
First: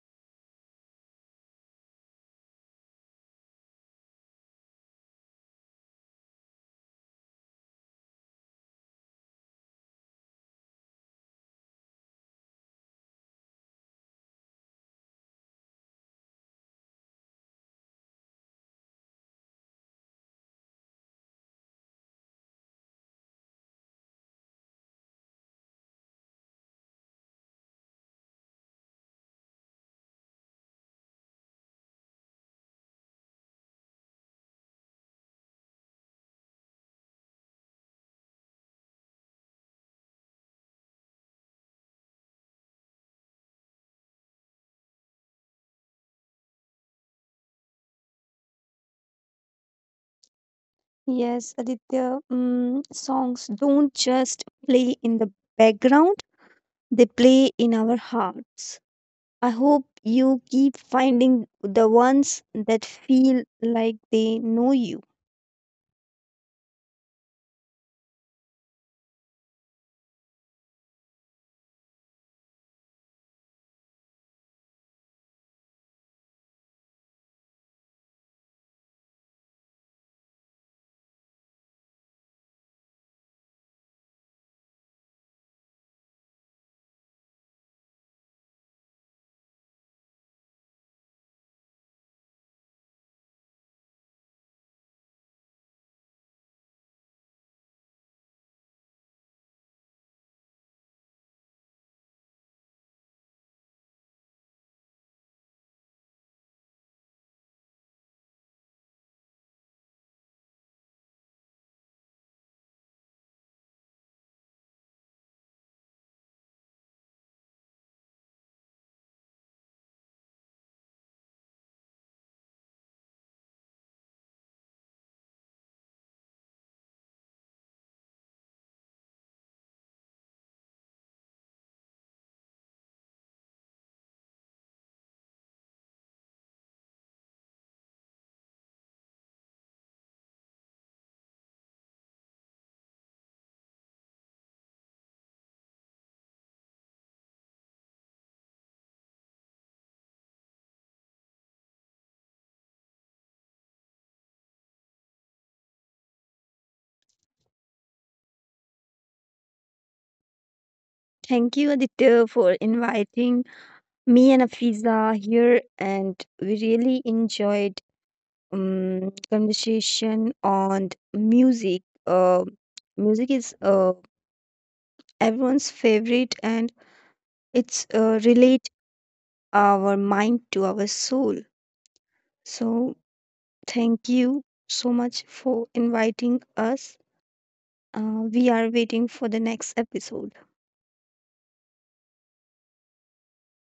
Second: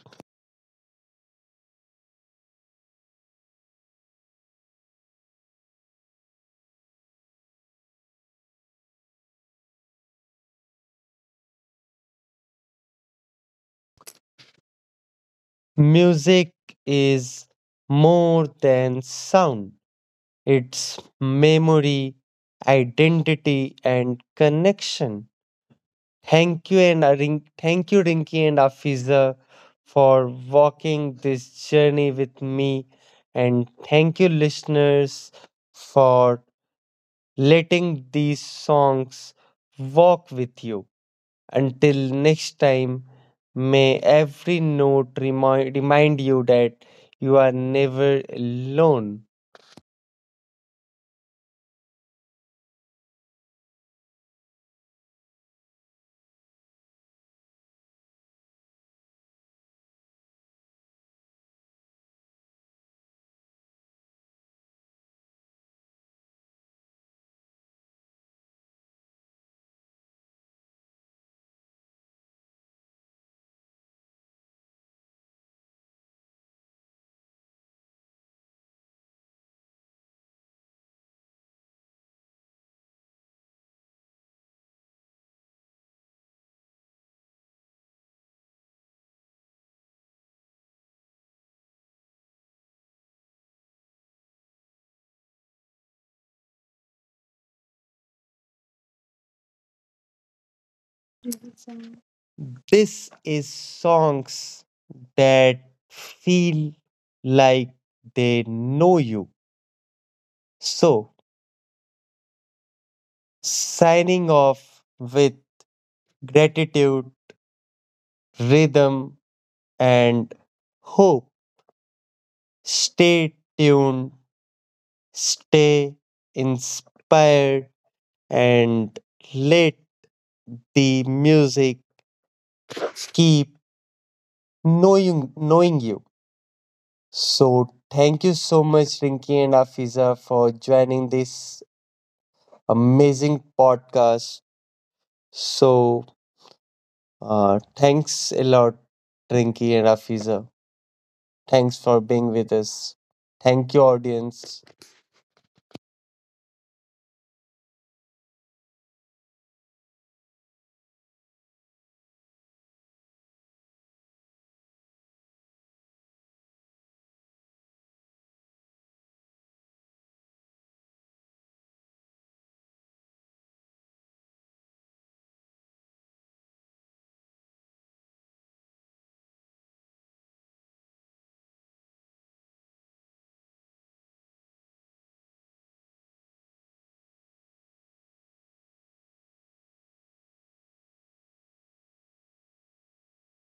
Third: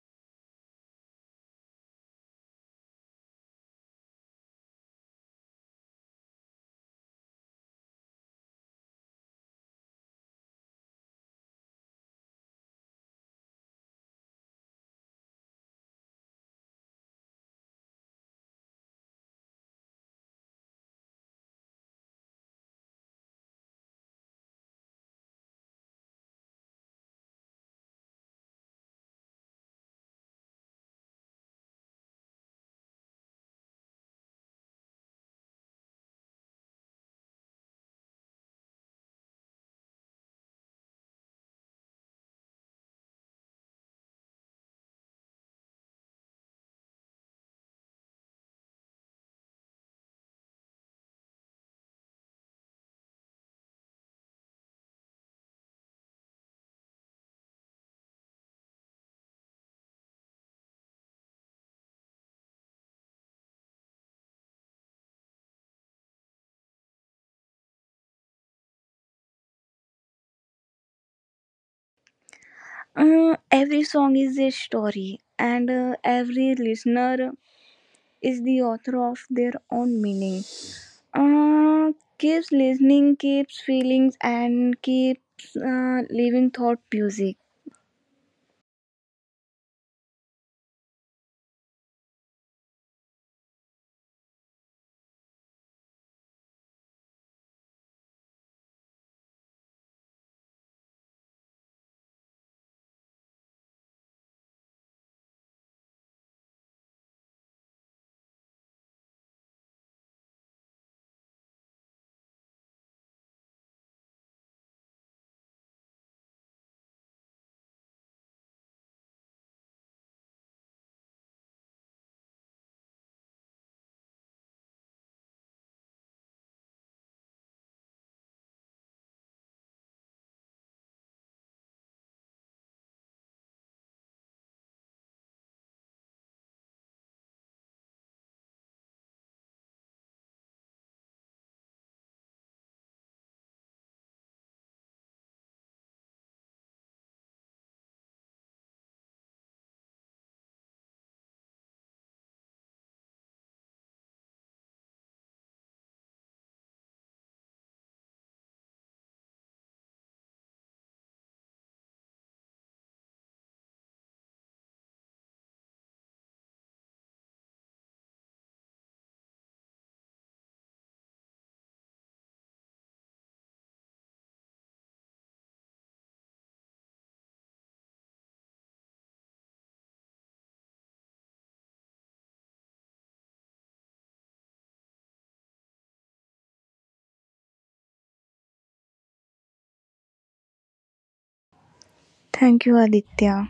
Speaker 1: Music is more than sound, it's memory, identity, and connection. Thank you and thank you, Rinky and Afiza, for walking this journey with me, and thank you, listeners, for letting these songs walk with you. Until next time, may every note remind you that you are never alone.
Speaker 3: Yes, Aditya, songs don't just play in the background, they play in our hearts. I hope you keep finding the ones that feel like they know you.
Speaker 2: Uh, every song is a story, and every listener is the author of their own meaning. Uh, Keeps listening, keeps feelings, and keeps living thought music.
Speaker 1: This is songs that feel like they know you. So signing off with gratitude, rhythm, and hope. Stay tuned, stay inspired, and let the music keep knowing you. So thank you so much, Rinki and Afiza, for joining this amazing podcast. So thanks a lot, Rinki and Afiza. Thanks for being with us. Thank you, audience.
Speaker 3: Thank you, Aditya, for inviting Me and Afiza are here, and we really enjoyed conversation on music. Music is everyone's favorite, and it's relate our mind to our soul. So thank you so much for inviting us. We are waiting for the next episode.
Speaker 2: Thank you, Aditya.